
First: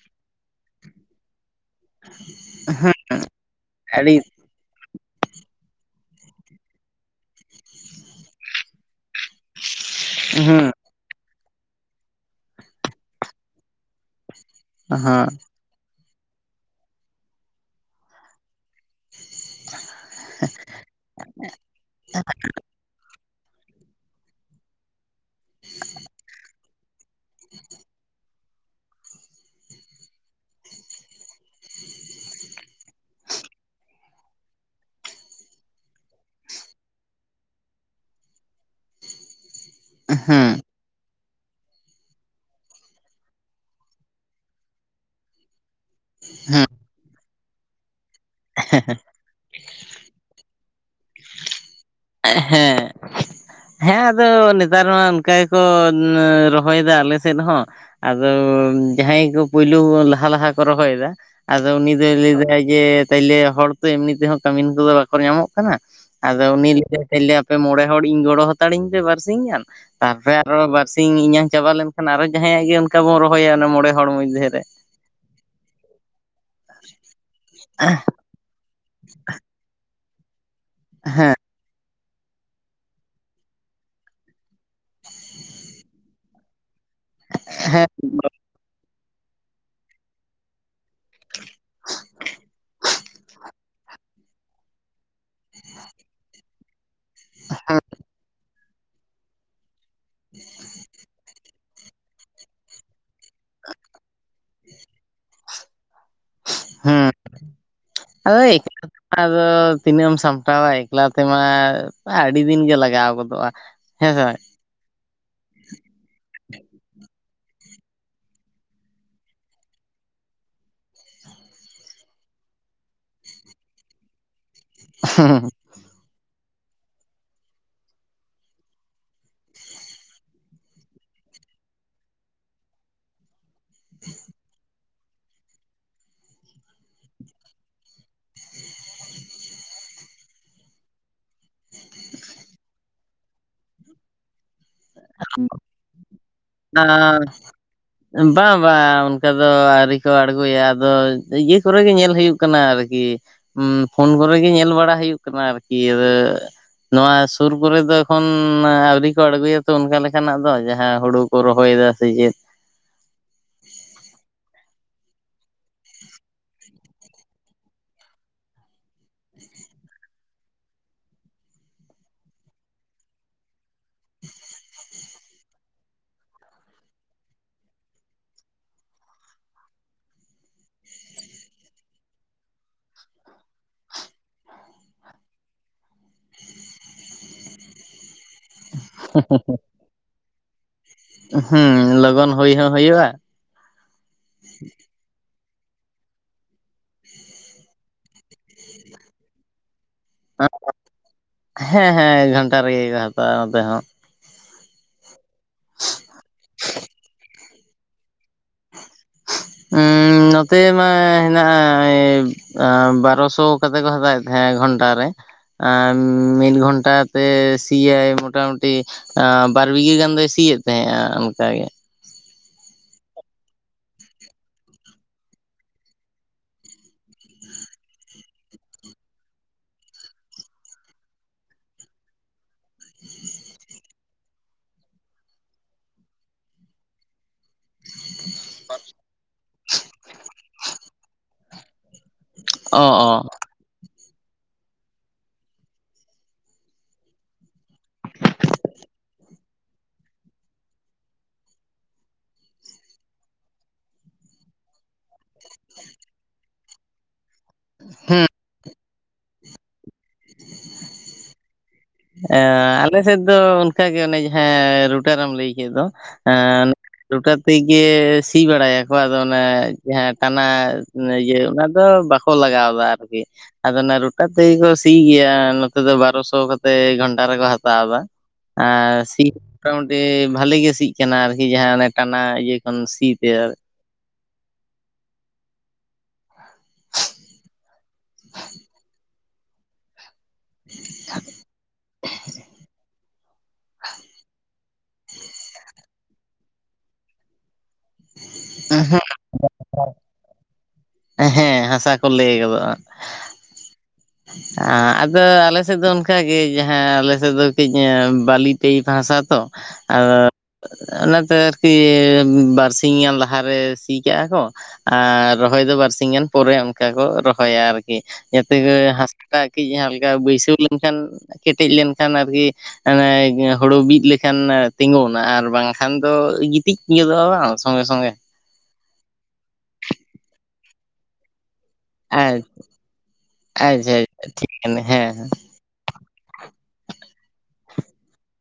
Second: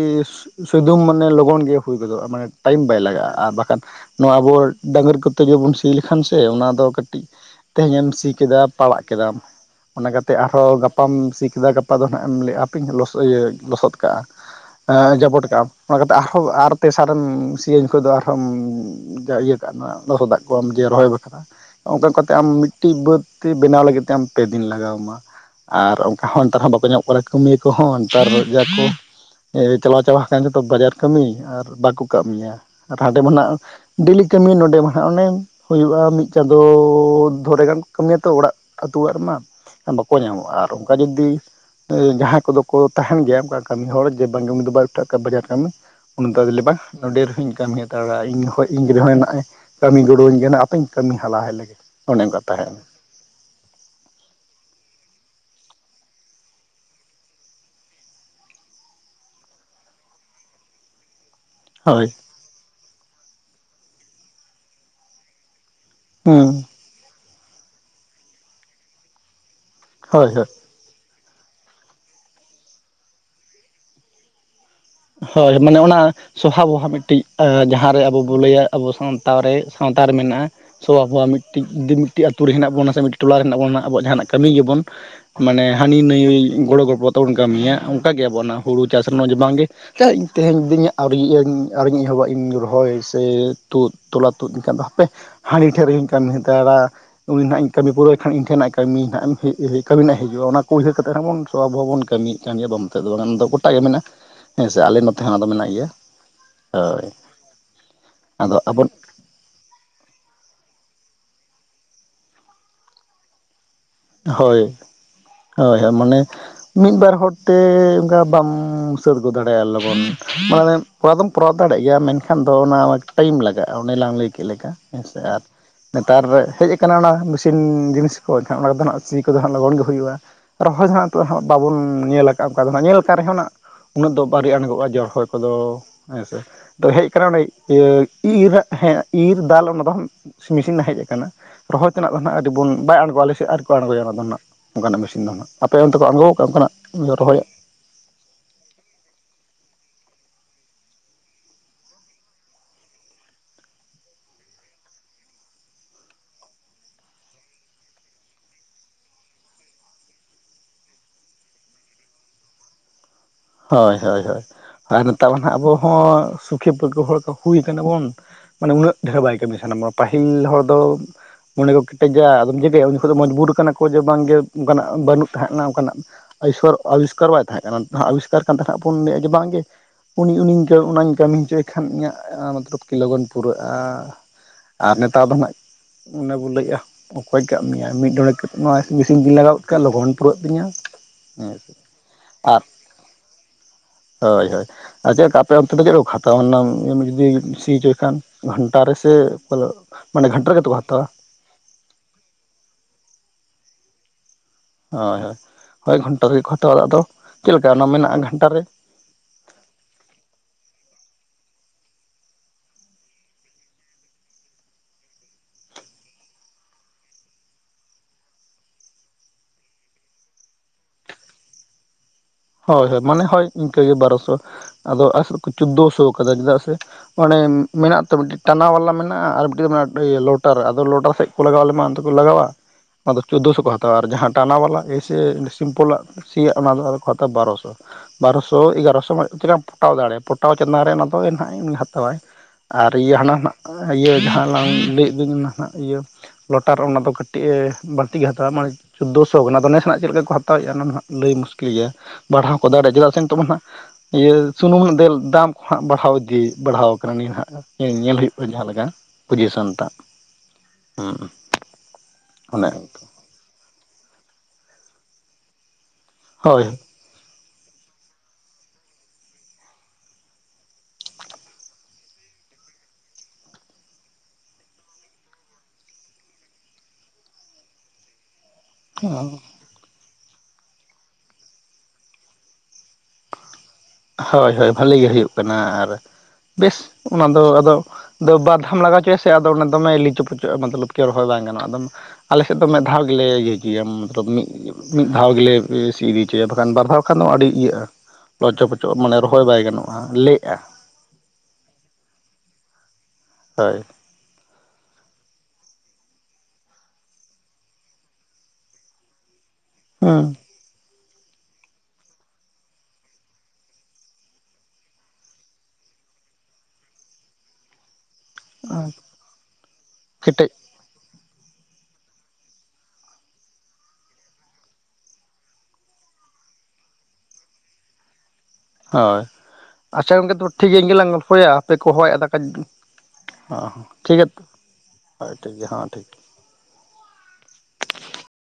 ᱥᱩᱫᱩᱢ ᱢᱟᱱᱮ ᱞᱚᱜᱚᱱ ᱜᱮᱼᱼ ᱦᱩᱭ ᱜᱚᱫᱚᱜᱼᱟ ᱢᱟᱱᱮ ᱴᱟᱭᱤᱢ ᱵᱟᱭ ᱞᱟᱜᱟᱜᱼᱟ ᱟᱨ [unintelligible] ᱟᱹᱰᱤ ᱱᱚᱣᱟ ᱟᱵᱚ ᱰᱟᱝᱨᱤ ᱠᱚ ᱛᱮ ᱜᱮᱵᱚᱱ ᱥᱤ ᱞᱮᱠᱷᱟᱱ ᱥᱮ ᱚᱱᱟ ᱫᱚ ᱠᱟᱹᱴᱤᱡᱼᱼ ᱛᱮᱦᱮᱧ ᱮᱢ ᱥᱤ ᱠᱮᱫᱟ ᱯᱟᱲᱟᱜ ᱠᱮᱫᱟᱢ ᱚᱱᱟ ᱠᱟᱛᱮ ᱟᱨ ᱦᱩᱸ ᱦᱚᱸ ᱜᱟᱯᱟᱢ ᱥᱤ ᱠᱮᱫᱟ ᱜᱟᱯᱟ ᱫᱚ ᱱᱟᱦᱟᱜ ᱮᱢ ᱞᱟᱹᱭᱟ ᱦᱟᱯᱮᱧ ᱤᱭᱟᱹ ᱞᱚᱥᱚᱫ ᱠᱟᱜᱼᱟ ᱦᱚᱸ ᱡᱟᱵᱚᱴ ᱠᱟᱜᱼᱟᱢ ᱚᱱᱟ ᱠᱟᱛᱮ ᱟᱨ ᱦᱚᱸ ᱟᱨ ᱛᱮᱥᱟᱨ ᱮᱢ ᱥᱤᱭᱟᱹ [unintelligible] ᱫᱚ ᱟᱨᱦᱚᱢᱼᱼ ᱤᱭᱟᱹ ᱠᱟᱜ ᱞᱚᱥᱚᱫᱟᱜ ᱠᱚᱣᱟᱢ ᱡᱮ ᱨᱚᱦᱚᱭ ᱵᱟᱠᱷᱨᱟ ᱚᱱᱠᱟ ᱚᱱᱠᱟ ᱛᱮ ᱟᱢ ᱢᱤᱫ ᱴᱤᱡ ᱵᱟᱹᱫᱽᱼᱼ ᱛᱮ ᱵᱮᱱᱟᱣ ᱞᱟᱹᱜᱤᱫ ᱛᱮ ᱟᱢ ᱯᱮ ᱫᱤᱱ ᱞᱟᱜᱟᱣ ᱟᱢᱟ ᱟᱨ ᱚᱱᱠᱟ ᱦᱚᱸ ᱱᱮᱛᱟᱨ ᱦᱚᱸ ᱵᱟᱠᱚ ᱧᱟᱢᱚᱜ ᱠᱟᱱᱟ᱾ ᱠᱟᱹᱢᱤᱭᱟᱹ ᱠᱚ ᱦᱚᱸ ᱱᱮᱛᱟᱨ ᱡᱟ ᱠᱚᱼᱼ ᱪᱟᱞᱟᱣ ᱪᱟᱵᱟ ᱟᱠᱟᱱ ᱡᱚᱛᱚ ᱵᱟᱡᱟᱨ ᱠᱟᱹᱢᱤ ᱟᱨ ᱵᱟᱠᱚ ᱠᱟᱹᱢᱤᱭᱟ ᱟᱨ ᱦᱟᱸᱰᱮ ᱢᱟ ᱱᱟᱦᱟᱜᱼᱼ ᱰᱤᱞᱤ ᱠᱟᱹᱢᱤ ᱱᱚᱸᱰᱮ ᱢᱟᱦᱟᱸᱜ ᱚᱱᱮᱢᱼᱼ ᱦᱩᱭᱩᱜᱼᱟ ᱢᱤᱫ ᱪᱟᱸᱫᱳ ᱫᱷᱚᱨᱮ ᱜᱟᱱ ᱠᱚ ᱠᱟᱹᱢᱤᱭᱟ ᱛᱚ ᱚᱲᱟᱜ ᱟᱹᱛᱩ ᱚᱲᱟᱜ ᱨᱮᱢᱟ ᱵᱟᱠᱚ ᱦᱩᱸ ᱧᱟᱢᱚᱜᱼᱟ ᱟᱨ ᱚᱱᱠᱟ ᱡᱩᱫᱤᱼᱼ ᱡᱟᱦᱟᱸᱭ ᱠᱚ ᱫᱚ ᱠᱚ ᱛᱟᱦᱮᱸᱱ ᱜᱮᱭᱟ ᱚᱱᱠᱟ ᱠᱟᱹᱢᱤ ᱦᱚᱲ ᱡᱮ ᱵᱟᱝ ᱜᱮ ᱩᱱᱤ ᱫᱚ ᱵᱟᱭ ᱩᱴᱷᱟᱹᱜᱼᱟ ᱵᱟᱡᱟᱨ ᱠᱟᱹᱢᱤ ᱚᱱᱠᱟ ᱫᱚᱭ ᱦᱩᱸ ᱞᱟᱹᱭᱟ ᱵᱟᱝ ᱱᱚᱸᱰᱮ ᱨᱮᱦᱚᱧ [unintelligible] ᱠᱟᱹᱢᱤ ᱦᱟᱛᱟᱲᱟ ᱤᱧ ᱡᱚᱠᱷᱚᱡ ᱤᱧ ᱨᱮ ᱦᱚᱸ ᱱᱟᱦᱟᱜᱼᱮ ᱠᱟᱹᱢᱤ ᱜᱚᱲᱚᱣᱟᱹᱧ ᱜᱮᱭᱟ ᱦᱟᱯᱮᱧ ᱠᱟᱹᱢᱤ ᱦᱟᱞᱟ ᱦᱟᱭ ᱞᱮ ᱜᱮ ᱚᱱᱮ ᱚᱱᱠᱟ ᱦᱮᱸ ᱛᱟᱦᱮᱸᱱᱟ᱾ ᱦᱮᱸ ᱟᱫᱚ ᱱᱮᱛᱟᱨ ᱢᱟ ᱚᱱᱠᱟ ᱜᱮ ᱠᱚ ᱨᱚᱦᱚᱭ ᱮᱫᱟ ᱟᱞᱮ ᱥᱮᱫ ᱦᱚᱸ ᱟᱫᱚ ᱡᱟᱦᱟᱸᱭ ᱠᱚ ᱯᱳᱭᱞᱳ ᱞᱟᱦᱟ ᱞᱟᱦᱟ ᱠᱚ ᱨᱚᱦᱚᱭ ᱮᱫᱟ ᱟᱫᱚ ᱩᱱᱤ ᱦᱳᱭ ᱫᱚᱭ ᱞᱟᱹᱭ ᱫᱟᱭ ᱡᱮ ᱛᱟᱭᱞᱮ ᱦᱚᱲ ᱛᱚ ᱮᱢᱱᱤ ᱛᱮᱦᱚᱸ ᱠᱟᱹᱢᱤᱱ ᱠᱚᱫᱚ ᱵᱟᱠᱚ ᱧᱟᱢᱚᱜ ᱠᱟᱱᱟ᱾ ᱟᱫᱚ ᱦᱩᱸ ᱩᱱᱤ ᱞᱟᱹᱭ ᱫᱟᱭ ᱛᱟᱭᱞᱮ ᱟᱯᱮ ᱢᱚᱬᱮ ᱦᱚᱲ ᱤᱧ ᱜᱚᱲᱚ ᱦᱟᱛᱟᱲᱤᱧ ᱯᱮ ᱵᱟᱨᱥᱤᱧ ᱜᱟᱱ ᱛᱟᱨ ᱦᱳᱭ ᱯᱚᱨᱮ ᱦᱳᱭ ᱟᱨᱦᱚᱸ ᱵᱟᱨᱥᱤᱧ ᱥᱤᱧ ᱤᱧᱟᱝ ᱪᱟᱵᱟ ᱞᱮᱱ ᱠᱷᱟᱱ ᱟᱨᱚ ᱡᱟᱦᱟᱸᱭᱟᱜ ᱜᱮ ᱚᱱᱠᱟ ᱵᱚᱱ ᱨᱚᱦᱚᱭᱟ ᱚᱱᱟ ᱢᱚᱬᱮ ᱦᱚᱲ ᱢᱚᱫᱽᱫᱷᱮ ᱨᱮᱼᱼ ᱦᱳᱭ ᱢᱟᱱᱮ ᱚᱱᱟ ᱥᱚᱦᱟ ᱵᱚᱦᱟ ᱢᱤᱫ ᱴᱤᱡ ᱡᱟᱦᱟᱸ ᱨᱮ ᱟᱵᱚᱼᱼ ᱵᱚ ᱞᱟᱹᱭᱟ ᱟᱵᱚ ᱥᱟᱶᱛᱟ ᱨᱮ ᱥᱟᱶᱛᱟ ᱨᱮ ᱢᱮᱱᱟᱜᱼᱟ ᱥᱚ ᱟᱵᱚᱣᱟᱜ ᱢᱤᱫ ᱴᱤᱡ ᱡᱩᱫᱤ ᱢᱤᱫ ᱴᱤᱡ ᱢᱤᱫ ᱴᱤᱡ ᱟᱹᱛᱳ ᱨᱮ ᱦᱮᱱᱟᱜ ᱵᱚᱱᱟ ᱥᱮ ᱢᱤᱫ ᱴᱚᱞᱟ ᱨᱮ ᱦᱮᱱᱟᱜ ᱵᱚᱱᱟ ᱟᱵᱚ ᱡᱟᱦᱟᱸᱱᱟᱜ ᱠᱟᱹᱢᱤ ᱜᱮᱵᱚᱱ ᱢᱟᱱᱮ ᱦᱟᱹᱱᱤ ᱱᱟᱹᱭ ᱜᱚᱲᱚ ᱜᱚᱯᱲᱚᱼᱼ ᱡᱚᱛᱚ ᱵᱚᱱ ᱦᱮᱸ ᱠᱟᱹᱢᱤᱭᱟ ᱚᱱᱠᱟ ᱜᱮ ᱟᱵᱚᱱᱟᱜ ᱚᱱᱟ ᱦᱩᱲᱩ ᱪᱟᱥ ᱨᱮ ᱱᱚᱜ ᱡᱮ ᱵᱟᱝ ᱜᱮ ᱤᱧ ᱛᱮᱦᱮᱧ ᱫᱤᱧᱟᱜ ᱟᱹᱣᱨᱤᱭᱟᱹᱜ ᱟᱹᱧ ᱟᱹᱣᱨᱤᱧ ᱮᱦᱚᱵᱟ ᱤᱧ ᱨᱚᱦᱚᱭ ᱥᱮ ᱛᱩᱫ ᱛᱚᱞᱟ ᱛᱩᱫ ᱮᱠᱷᱟᱱ ᱫᱚ ᱦᱟᱯᱮ ᱦᱟᱺᱱᱤ ᱴᱷᱮᱱ ᱨᱮ ᱦᱚᱸᱧ ᱠᱟᱹᱢᱤ ᱦᱟᱛᱟᱲᱟ ᱩᱱᱤ ᱦᱟᱸᱜ ᱤᱧ ᱠᱟᱹᱢᱤ ᱯᱩᱨᱟᱹᱣ ᱟᱭ ᱠᱷᱟᱱ ᱤᱧ ᱴᱷᱮᱱ ᱦᱟᱸᱜ ᱠᱟᱹᱢᱤ ᱦᱟᱸᱜ ᱮᱢ ᱦᱮᱡᱼᱼᱼ ᱠᱟᱹᱢᱤ ᱱᱟᱜ ᱦᱤᱡᱩᱜᱼᱟ ᱚᱱᱟ ᱠᱚ ᱩᱭᱦᱟᱹᱨ ᱠᱟᱛᱮᱫ ᱦᱟᱸᱜ ᱵᱚᱱ ᱟᱵᱚ ᱵᱚᱱ ᱠᱟᱹᱢᱤᱭ ᱮᱫ ᱠᱟᱱ ᱜᱮᱭᱟ ᱵᱟᱝ ᱢᱮᱱ ᱛᱮᱫ ᱫᱚ ᱵᱟᱝ ᱚᱱᱟ ᱫᱚ ᱜᱚᱴᱟ ᱜᱮ ᱢᱮᱱᱟᱜᱼᱟ ᱦᱮᱸ ᱥᱮ ᱟᱞᱮ ᱱᱚᱛᱮ ᱦᱚᱸ ᱟᱫᱚ ᱢᱮᱱᱟᱜ ᱜᱮᱭᱟ ᱦᱩᱸ ᱦᱳᱭ ᱟᱫᱚ ᱮᱠᱞᱟ ᱟᱵᱚ ᱛᱮᱢᱟ ᱟᱫᱚ ᱛᱤᱱᱟᱹᱜ ᱮᱢ ᱥᱟᱢᱴᱟᱣᱟ ᱮᱠᱞᱟ ᱛᱮᱢᱟ ᱟᱹᱰᱤ ᱫᱤᱱ ᱜᱮ ᱞᱟᱜᱟᱣ ᱜᱚᱫᱚᱜᱼᱟ ᱦᱮᱸ ᱥᱮ ᱦᱳᱭ ᱦᱳᱭ ᱦᱳᱭ ᱢᱟᱱᱮ ᱢᱤᱫ ᱵᱟᱨ ᱦᱚᱲᱼᱼ ᱛᱮ ᱚᱱᱠᱟ ᱵᱟᱢ ᱥᱟᱹᱛ ᱜᱚᱫ ᱫᱟᱲᱮᱭᱟᱜᱼᱟ ᱞᱚᱜᱚᱱ ᱢᱟᱱᱮ ᱠᱚᱨᱟᱣ ᱫᱚᱢ ᱠᱚᱨᱟᱣ ᱫᱟᱲᱮᱭᱟᱜ ᱜᱮᱭᱟ ᱢᱮᱱ ᱠᱷᱟᱱᱼᱼ ᱮᱱ ᱠᱷᱟᱱ ᱫᱚ ᱚᱱᱟ ᱴᱟᱭᱤᱢ ᱞᱟᱜᱟᱜᱼᱟ ᱚᱱᱮ ᱞᱟᱝ ᱞᱟᱹᱭ ᱠᱮᱫ ᱞᱮᱠᱟᱼᱼ ᱦᱮᱸ ᱵᱟᱝ ᱥᱮ ᱟᱨ ᱱᱮᱛᱟᱨ ᱦᱮᱡ ᱟᱠᱟᱱᱟ ᱚᱱᱟ ᱢᱮᱥᱤᱱ ᱡᱤᱱᱤᱥ ᱠᱚ ᱮᱱᱠᱷᱟᱱ ᱚᱱᱟ, ᱚᱱᱠᱟᱱᱟᱜ ᱥᱤ ᱠᱚᱫᱚ ᱦᱟᱜ ᱞᱚᱜᱚᱱ ᱜᱮ ᱦᱩᱭᱩᱜᱼᱟ᱾ ᱨᱚᱦᱚᱭ ᱦᱚᱸ ᱱᱟᱦᱟᱜ ᱱᱤᱛᱚᱜ ᱫᱚ ᱦᱟᱸᱜ ᱵᱟᱵᱚᱱ ᱧᱮᱞ ᱟᱠᱟᱫᱼᱟ ᱚᱱᱠᱟ ᱫᱚ ᱱᱦᱟᱜ ᱧᱮᱞ ᱟᱠᱟᱫ ᱨᱮᱦᱚᱸ ᱱᱟᱜ, ᱩᱱᱟᱹᱜ ᱫᱚ ᱵᱟᱨᱤᱡ ᱟᱬᱜᱚᱜᱼᱟ ᱡᱚᱲ ᱦᱚᱭ ᱠᱚᱫᱚ ᱦᱮᱸ ᱥᱮ᱾ ᱟᱫᱚ ᱦᱮᱡ ᱠᱟᱱᱟ ᱚᱱᱮ ᱤᱭᱟᱹ ᱤᱨ ᱦᱮᱸ ᱤᱨ ᱫᱟᱞ ᱚᱱᱟ ᱫᱚ ᱢᱮᱥᱤᱱ ᱦᱮᱡ ᱠᱟᱱᱟ᱾ ᱨᱚᱦᱚᱭ ᱛᱮᱱᱟᱜ ᱫᱚ ᱱᱦᱟᱜ ᱟᱹᱰᱤ ᱵᱚᱱ ᱵᱟᱭ ᱟᱬᱜᱚ ᱟᱞᱮᱥᱮᱜᱼᱟᱨᱠᱤ, ᱟᱬᱜᱚᱭᱟ ᱚᱱᱟ ᱫᱚ ᱱᱦᱟᱜ ᱚᱱᱠᱟᱱᱟᱜ ᱢᱤᱥᱤᱱ ᱫᱚ ᱱᱟᱜ ᱟᱯᱮ ᱚᱱᱛᱮ ᱠᱚ ᱟᱬᱜᱚ ᱟᱠᱟᱜᱼᱟ ᱚᱱᱠᱟᱱᱟᱜ ᱨᱚᱦᱚᱭᱟᱜ᱾ [inaudible] ᱵᱟᱝ ᱵᱟᱝ ᱚᱱᱠᱟ ᱫᱚ ᱟᱹᱣᱨᱤ ᱠᱚ ᱟᱬᱜᱚᱭᱟ ᱟᱫᱚ ᱤᱭᱟᱹ ᱠᱚᱨᱮ ᱜᱮ ᱧᱮᱞ ᱦᱩᱭᱩᱜ ᱠᱟᱱᱟ ᱟᱨᱠᱤ᱾ ᱦᱩᱸ ᱯᱷᱳᱱ ᱠᱚᱨᱮ ᱜᱮ ᱧᱮᱞ ᱵᱟᱲᱟ ᱦᱩᱭᱩᱜ ᱠᱟᱱᱟ ᱟᱨᱠᱤ, ᱱᱚᱣᱟ ᱥᱩᱨ ᱠᱚᱨᱮ ᱫᱚ ᱮᱠᱷᱚᱱ ᱟᱹᱣᱨᱤ ᱠᱚ ᱟᱬᱜᱚᱭᱟ᱾ ᱛᱚ ᱚᱱᱠᱟ ᱞᱮᱠᱟᱱᱟᱜ ᱫᱚ ᱡᱟᱦᱟᱸ ᱦᱩᱲᱩ ᱠᱚ ᱨᱚᱦᱚᱭ ᱮᱫᱟ ᱥᱮ ᱪᱮᱫ᱾ ᱦᱚᱭ ᱦᱚᱭ ᱦᱚᱭ ᱟᱨ ᱱᱮᱛᱟᱨ ᱢᱟ ᱦᱟᱜ ᱟᱵᱚ ᱦᱚᱸ ᱥᱩᱠᱷᱮ ᱯᱟᱹᱨᱠᱟᱣ ᱦᱚᱲ ᱠᱚ ᱦᱩᱭ ᱠᱟᱱᱟ ᱵᱚᱱ, ᱢᱟᱱᱮ ᱩᱱᱟᱹᱜ ᱰᱷᱮᱨ ᱵᱟᱭ ᱠᱟᱹᱢᱤ ᱥᱟᱱᱟ ᱢᱟ ᱯᱟᱹᱦᱤᱞ ᱦᱚᱲ ᱫᱚ, ᱢᱚᱱᱮ ᱠᱚ ᱠᱮᱴᱮᱡᱟ ᱟᱫᱚᱢ ᱡᱮᱜᱟ ᱩᱱ ᱠᱷᱚᱭᱡ ᱫᱚ ᱢᱚᱡᱽᱵᱩᱨ ᱠᱟᱱᱟ ᱠᱚ ᱡᱮ ᱵᱟᱝ ᱜᱮ ᱚᱱᱠᱟ ᱱᱟᱜ ᱵᱟᱹᱱᱩᱜ ᱛᱟᱦᱮᱸᱱᱟ ᱚᱱᱠᱟ ᱱᱟᱜ᱾ ᱟᱵᱤᱥᱠᱟᱨ ᱟᱵᱤᱥᱠᱟᱨ ᱵᱟᱭ ᱛᱟᱦᱮᱸ ᱠᱟᱱᱟ ᱟᱵᱤᱥᱠᱟᱨ ᱠᱟᱱ ᱛᱟᱦᱮᱸᱜ ᱯᱷᱚᱱ ᱞᱟᱹᱭᱮᱜᱮ ᱵᱟᱝ ᱜᱮ᱾ ᱩᱱᱤ ᱩᱱᱤ ᱤᱠᱟᱹᱣ ᱚᱱᱟᱧ ᱠᱟᱹᱢᱤ ᱦᱚᱪᱚᱭᱮ ᱠᱷᱟᱱ ᱤᱧᱟᱹᱜ ᱢᱚᱛᱞᱚᱵ ᱠᱤ ᱞᱚᱜᱚᱱ ᱯᱩᱨᱟᱹᱜᱼᱟ᱾ ᱟᱨ ᱱᱮᱛᱟᱨ ᱫᱚ ᱦᱟᱸᱜ ᱚᱱᱮ ᱵᱚ ᱞᱟᱹᱭᱮᱜᱼᱟ ᱚᱠᱚᱭ ᱠᱟᱜᱼᱢᱤᱟᱹᱭᱟ ᱢᱤᱫ ᱰᱚᱬᱮᱠ, ᱱᱚᱣᱟ ᱮᱥᱤᱱ ᱢᱮᱥᱤᱱ ᱜᱤᱧ ᱞᱟᱜᱟᱣ ᱠᱟᱱ ᱞᱚᱜᱚᱱ ᱯᱩᱨᱟᱹᱜ ᱛᱤᱧᱟᱹ᱾ ᱦᱮᱸ ᱥᱮ᱾ ᱦᱩᱸ ᱞᱚᱜᱚᱱ ᱦᱳᱭ ᱟᱨ ᱦᱚᱸ ᱦᱳᱭᱳᱜᱼᱟ᱾ ᱦᱳᱭ ᱦᱳᱭ ᱟᱨ ᱪᱮᱫᱠᱟ ᱟᱯᱮ ᱚᱱᱛᱮ ᱫᱚ ᱪᱮᱫ ᱠᱚ ᱠᱷᱟᱛᱟᱣᱟ ᱚᱱᱟᱢ [unintelligible] ᱡᱩᱫᱤᱢ ᱥᱤ ᱚᱪᱚᱭ ᱠᱷᱟᱱ᱾ ᱜᱷᱚᱱᱴᱟ ᱨᱮᱥᱮ ᱯᱟᱞᱮᱜ ᱢᱟᱱᱮ ᱜᱷᱟᱱᱴᱟ ᱨᱮ ᱜᱮ ᱛᱚ ᱠᱚ ᱦᱟᱛᱟᱣᱟ᱾ ᱦᱮᱸ ᱦᱮᱸ ᱮ ᱜᱷᱚᱱᱴᱟ ᱨᱮᱜᱮ ᱠᱚ ᱦᱟᱛᱟᱣᱟ ᱱᱚᱛᱮ ᱦᱚᱸ᱾ ᱦᱳᱭ ᱦᱳᱭ ᱦᱳᱭ ᱜᱷᱚᱱᱴᱟ ᱨᱮᱜᱮ ᱠᱚ ᱦᱟᱛᱟᱣᱟ ᱟᱫᱚ ᱪᱮᱜ ᱞᱮᱠᱟ ᱚᱱᱟ ᱢᱮᱱᱟᱜᱼᱟ ᱜᱷᱟᱱᱴᱟ ᱨᱮ, ᱚᱸ ᱱᱚᱛᱮ ᱢᱟ ᱦᱮᱱᱟᱜᱼᱟ, ᱵᱟᱨᱚᱥᱚ ᱠᱟᱛᱮᱜ ᱠᱚ ᱦᱟᱛᱟᱣᱮᱫ ᱛᱟᱦᱮᱸᱼᱟ ᱜᱷᱚᱱᱴᱟ ᱨᱮ᱾ ᱮᱱ ᱢᱤᱫ ᱜᱷᱚᱱᱴᱟ ᱛᱮ ᱥᱤᱭᱟᱭ ᱢᱚᱴᱟᱢᱩᱴᱤ, ᱵᱟᱨ ᱵᱤᱜᱷᱟᱹ ᱜᱟᱱ ᱫᱚᱭ ᱥᱤᱭᱮᱫ ᱛᱟᱦᱮᱸᱜᱼᱟ ᱚᱱᱠᱟᱜᱮ᱾ ᱦᱳᱭ ᱦᱳᱭ ᱢᱟᱱᱮ ᱦᱳᱭ ᱤᱝᱠᱟᱹ ᱜᱮ ᱵᱟᱨ ᱥᱚ ᱟᱫᱚ ᱟᱞᱮ ᱥᱮᱜ ᱠᱚ ᱪᱳᱫᱫᱳ ᱥᱚ ᱠᱟᱫᱟ ᱪᱮᱫᱟᱜ ᱥᱮ, ᱢᱟᱱᱮ ᱢᱮᱱᱟᱜ ᱛᱚ ᱢᱤᱫᱴᱮᱱ ᱴᱟᱱᱟᱣ ᱣᱟᱞᱟ ᱢᱮᱱᱟᱜᱼᱟ ᱟᱨ ᱢᱤᱫᱴᱮᱱ ᱫᱚ ᱢᱮᱱᱟᱜᱼᱟ ᱞᱚᱴᱟᱨ ᱟᱫᱚ ᱞᱚᱴᱟᱨ ᱥᱮᱜ, ᱞᱟᱜᱟᱣᱟ ᱟᱞᱮᱢᱟ ᱚᱸᱛᱮ ᱠᱚ ᱞᱟᱜᱟᱣᱟ᱾ ᱚᱱᱟ ᱫᱚ ᱪᱳᱫᱽᱫᱳ ᱥᱚ ᱠᱚ ᱦᱟᱛᱟᱣᱟ ᱟᱨ ᱡᱟᱦᱟᱸ ᱴᱟᱱᱟᱣ ᱣᱟᱞᱟ ᱮ ᱥᱮ ᱥᱤᱢᱯᱚᱞᱟᱜ ᱥᱤᱭᱟᱜ ᱚᱱᱟ ᱫᱚ, ᱠᱚ ᱦᱟᱛᱟᱣᱟ ᱵᱟᱨᱚᱥᱚ ᱵᱟᱨᱚᱥᱚ ᱮᱜᱟᱨᱚᱥᱚ ᱢᱮᱜ ᱪᱮᱠᱟᱢ, ᱯᱚᱴᱟᱣ ᱫᱟᱲᱮᱭᱟ ᱯᱚᱴᱟᱣ ᱪᱟᱸᱫᱟᱱ ᱨᱮ ᱚᱱᱟᱫᱚ ᱮ ᱱᱟᱦᱟᱜ ᱤᱧ ᱦᱟᱛᱟᱣᱟᱭ ᱚ ᱟᱨ ᱚ ᱤᱭᱟᱹ ᱦᱟᱱᱟ ᱱᱟᱜ᱾ ᱤᱭᱟᱹ ᱡᱟᱦᱟᱸ ᱞᱟᱝ ᱞᱟᱹᱭᱫᱟᱹᱧ ᱚᱱᱟ ᱱᱟᱜ ᱤᱭᱟ, ᱞᱚᱴᱟᱨ ᱚᱱᱟᱫᱚ ᱠᱟᱹᱴᱤᱡ ᱮ ᱵᱟᱹᱲᱛᱤᱜᱮ ᱦᱟᱛᱟᱣᱟ ᱢᱟᱱᱮ, ᱪᱳᱫᱽᱫᱳ ᱥᱚ ᱠᱟᱱᱟ ᱟᱫᱚ ᱱᱮᱥᱱᱟᱜ ᱪᱮᱫ ᱞᱮᱠᱟ ᱠᱚ ᱦᱟᱛᱟᱣᱮᱜᱼᱟ ᱚᱱᱟ ᱫᱚ ᱱᱟᱜ ᱞᱟᱹᱭ ᱢᱩᱥᱠᱤᱞ ᱜᱮᱭᱟ ᱾ᱵᱟᱲᱦᱟᱣ ᱠᱚ ᱫᱟᱲᱮᱭᱟᱜᱼᱟ ᱪᱮᱫᱟᱜ ᱥᱮ ᱱᱤᱛᱚᱜ ᱢᱟ ᱱᱟᱦᱟᱜ, ᱤᱭᱟᱹ ᱥᱩᱱᱩᱢ ᱫᱮᱞ ᱫᱟᱢ ᱠᱚᱦᱟᱸᱜ ᱵᱟᱲᱦᱟᱣ ᱤᱫᱤ ᱵᱟᱲᱦᱟᱣ ᱠᱟᱱᱟ ᱱᱤᱭᱟᱹ ᱦᱟᱸᱜ᱾ ᱧᱮ ᱧᱮᱞ ᱦᱩᱸ ᱦᱩᱭᱩᱜ ᱠᱟᱱᱟ ᱡᱟᱦᱟᱸ ᱞᱮᱠᱟ ᱯᱚᱡᱤᱥᱚᱱ ᱴᱟᱜ ᱦᱩᱸ᱾ ᱚᱱᱮ ᱟᱞᱮ ᱥᱮᱫ ᱫᱚ ᱚᱱᱠᱟᱜᱮ ᱚᱱᱮ ᱡᱟᱦᱟᱸ ᱨᱩᱴᱟᱨᱟᱢ ᱞᱟᱹᱭ ᱠᱮᱫ ᱫᱚ, ᱦᱳᱭ ᱦᱳᱭ᱾ ᱨᱚᱴᱟᱨ ᱛᱮᱜᱮ ᱥᱤ ᱵᱟᱲᱟᱭᱟᱠᱚ ᱟᱫᱚ ᱚᱱᱮ ᱡᱟᱦᱟᱸ ᱴᱟᱱᱟ, ᱚᱱᱮ ᱤᱭᱟᱹ ᱚᱱᱟ ᱫᱚ ᱵᱟᱠᱚ ᱞᱟᱜᱟᱣ ᱫᱟ ᱟᱨᱠᱤ᱾ ᱟᱫᱚ ᱚᱱᱟ ᱨᱩᱴᱟᱨ ᱛᱮᱜᱮ ᱠᱚ ᱥᱤ ᱜᱤᱭᱟ ᱱᱚᱛᱮ ᱫᱚ ᱵᱟᱨᱚᱥᱚ ᱠᱟᱛᱮ, ᱯᱮ ᱜᱷᱚᱱᱴᱟ ᱨᱮᱠᱚ ᱦᱟᱛᱟᱣ ᱫᱟ ᱟᱨ ᱥᱤ, ᱢᱚᱴᱟᱢᱩᱴᱤ ᱵᱷᱟᱞᱮ ᱜᱮ ᱥᱤᱜ ᱠᱟᱱᱟ ᱟᱨᱠᱤ ᱡᱟᱦᱟᱸ ᱚᱱᱮ ᱴᱟᱱᱟ ᱤᱭᱟᱹ ᱠᱷᱚᱱ ᱥᱤ ᱛᱮ ᱟᱨ, ᱦᱳᱭ ᱦᱳᱭ ᱵᱷᱟᱹᱞᱮ ᱜᱮ ᱦᱩᱭᱩᱜ ᱠᱟᱱᱟ ᱟᱨ ᱵᱮᱥ ᱚᱱᱟ ᱫᱚ ᱟᱫᱚ ᱫᱚ ᱵᱟᱨ ᱫᱷᱟᱢ ᱞᱟᱜᱟᱣ ᱪᱚᱭᱟ ᱥᱮ ᱟᱫᱚ ᱚᱱᱟ ᱫᱚᱢᱮ ᱞᱤᱪᱚ ᱯᱚᱪᱚ, ᱼᱟ ᱢᱚᱛᱞᱚᱵ ᱠᱤ ᱨᱚᱦᱚᱭ ᱵᱟᱝ ᱜᱟᱱᱚᱜᱼᱟ ᱟᱫᱚᱢ ᱟᱞᱮᱥᱮᱫ ᱫᱚ ᱢᱮᱫ ᱫᱷᱟᱣ ᱨᱮ ᱜᱮᱞᱮ ᱤᱭᱟᱹ ᱪᱚᱭᱟ ᱢᱚᱛᱞᱚᱵ ᱢᱤᱜ, ᱢᱤᱫ ᱫᱷᱟᱣ ᱜᱮᱞᱮ ᱵᱮ ᱥᱤ ᱤᱫᱤ ᱦᱚᱪᱚᱭᱟ ᱵᱟᱠᱷᱟᱱ ᱵᱟᱨ ᱫᱷᱟᱣ ᱠᱷᱟᱱ ᱫᱚ ᱟᱹᱰᱤ ᱤᱭᱟᱹᱜᱼᱟ᱾ ᱪᱚᱜ ᱢᱟᱱᱮ ᱨᱚᱦᱚᱭ ᱵᱟᱭ ᱜᱟᱱᱚᱜᱼᱟ ᱞᱮᱜᱼᱟ᱾ ᱦᱮᱸ ᱦᱟᱥᱟ ᱠᱚ ᱞᱮᱭ ᱜᱚᱫᱚᱜᱼᱟ᱾ ᱦᱳᱭ᱾ ᱟᱸ ᱟᱫᱚ ᱟᱞᱮ ᱥᱮᱫ ᱫᱚ ᱚᱱᱠᱟᱜᱮ ᱡᱟᱦᱟᱸ ᱟᱞᱮ ᱥᱮᱫ ᱫᱚ ᱠᱟᱹᱡ ᱮᱸ ᱵᱟᱹᱞᱤ᱾ [unintelligible] ᱦᱟᱥᱟ ᱛᱚ ᱟᱨᱚ᱾ ᱦᱩᱸ ᱚᱱᱟᱛᱮ ᱟᱨᱠᱤ ᱵᱟᱨᱥᱤᱧ ᱜᱟᱱ ᱞᱟᱦᱟᱨᱮ ᱥᱤ ᱠᱟᱜᱼᱟ ᱠᱚ᱾ ᱟᱨ ᱨᱚᱦᱚᱭ ᱫᱚ ᱵᱟᱨᱥᱤᱝ ᱜᱟᱱ ᱯᱚᱨᱮ ᱚᱱᱠᱟ ᱠᱚ ᱨᱚᱦᱚᱭᱟ ᱟᱨᱼᱼ ᱠᱤ ᱡᱟᱛᱮ ᱠᱚᱨᱮ ᱦᱟᱥᱟᱴᱟᱜ ᱠᱤᱡ ᱦᱟᱞᱠᱟ ᱠᱮᱴᱮᱡ ᱵᱟᱹᱭᱥᱟᱹᱣ ᱞᱮᱱᱠᱷᱟᱱ ᱠᱮᱴᱮᱡ ᱞᱮᱱᱠᱷᱟᱱ ᱟᱨᱠᱤᱼᱼ ᱟᱱᱮ ᱦᱳᱲᱳ ᱵᱤᱫ ᱞᱮᱠᱷᱟᱱ ᱛᱤᱸᱜᱳᱱᱟ ᱟᱨ ᱵᱟᱝᱠᱷᱟᱱ ᱫᱚ ᱜᱤᱛᱤᱡ᱾ ᱜᱚᱫᱚᱜᱼᱟ ᱵᱟᱝ ᱥᱚᱸᱜᱮ ᱥᱚᱸᱜᱮ᱾ ᱦᱳᱭ ᱟᱪᱪᱷᱟ ᱜᱚᱝᱠᱮ ᱛᱚᱵᱮ ᱴᱷᱤᱠ ᱜᱮᱭᱟ ᱤᱝᱠᱟᱹ ᱞᱟᱝ ᱜᱚᱞᱯᱷᱚᱭᱟ᱾ ᱛᱮ ᱠᱚ ᱦᱚᱦᱚᱭᱮᱜᱼᱟ ᱫᱟᱠᱟ ᱟᱪ ᱡᱚᱢ ᱦᱚᱸ ᱟᱪᱪᱷᱟ ᱴᱷᱤᱠ ᱜᱮᱭᱟ ᱟᱪᱪᱷᱟ ᱛᱚ ᱦᱮᱸ ᱦᱮᱸ ᱦᱳᱭ ᱴᱷᱤᱠ ᱜᱮᱭᱟ ᱦᱚᱸ ᱴᱷᱤᱠ ᱜᱮᱭᱟ᱾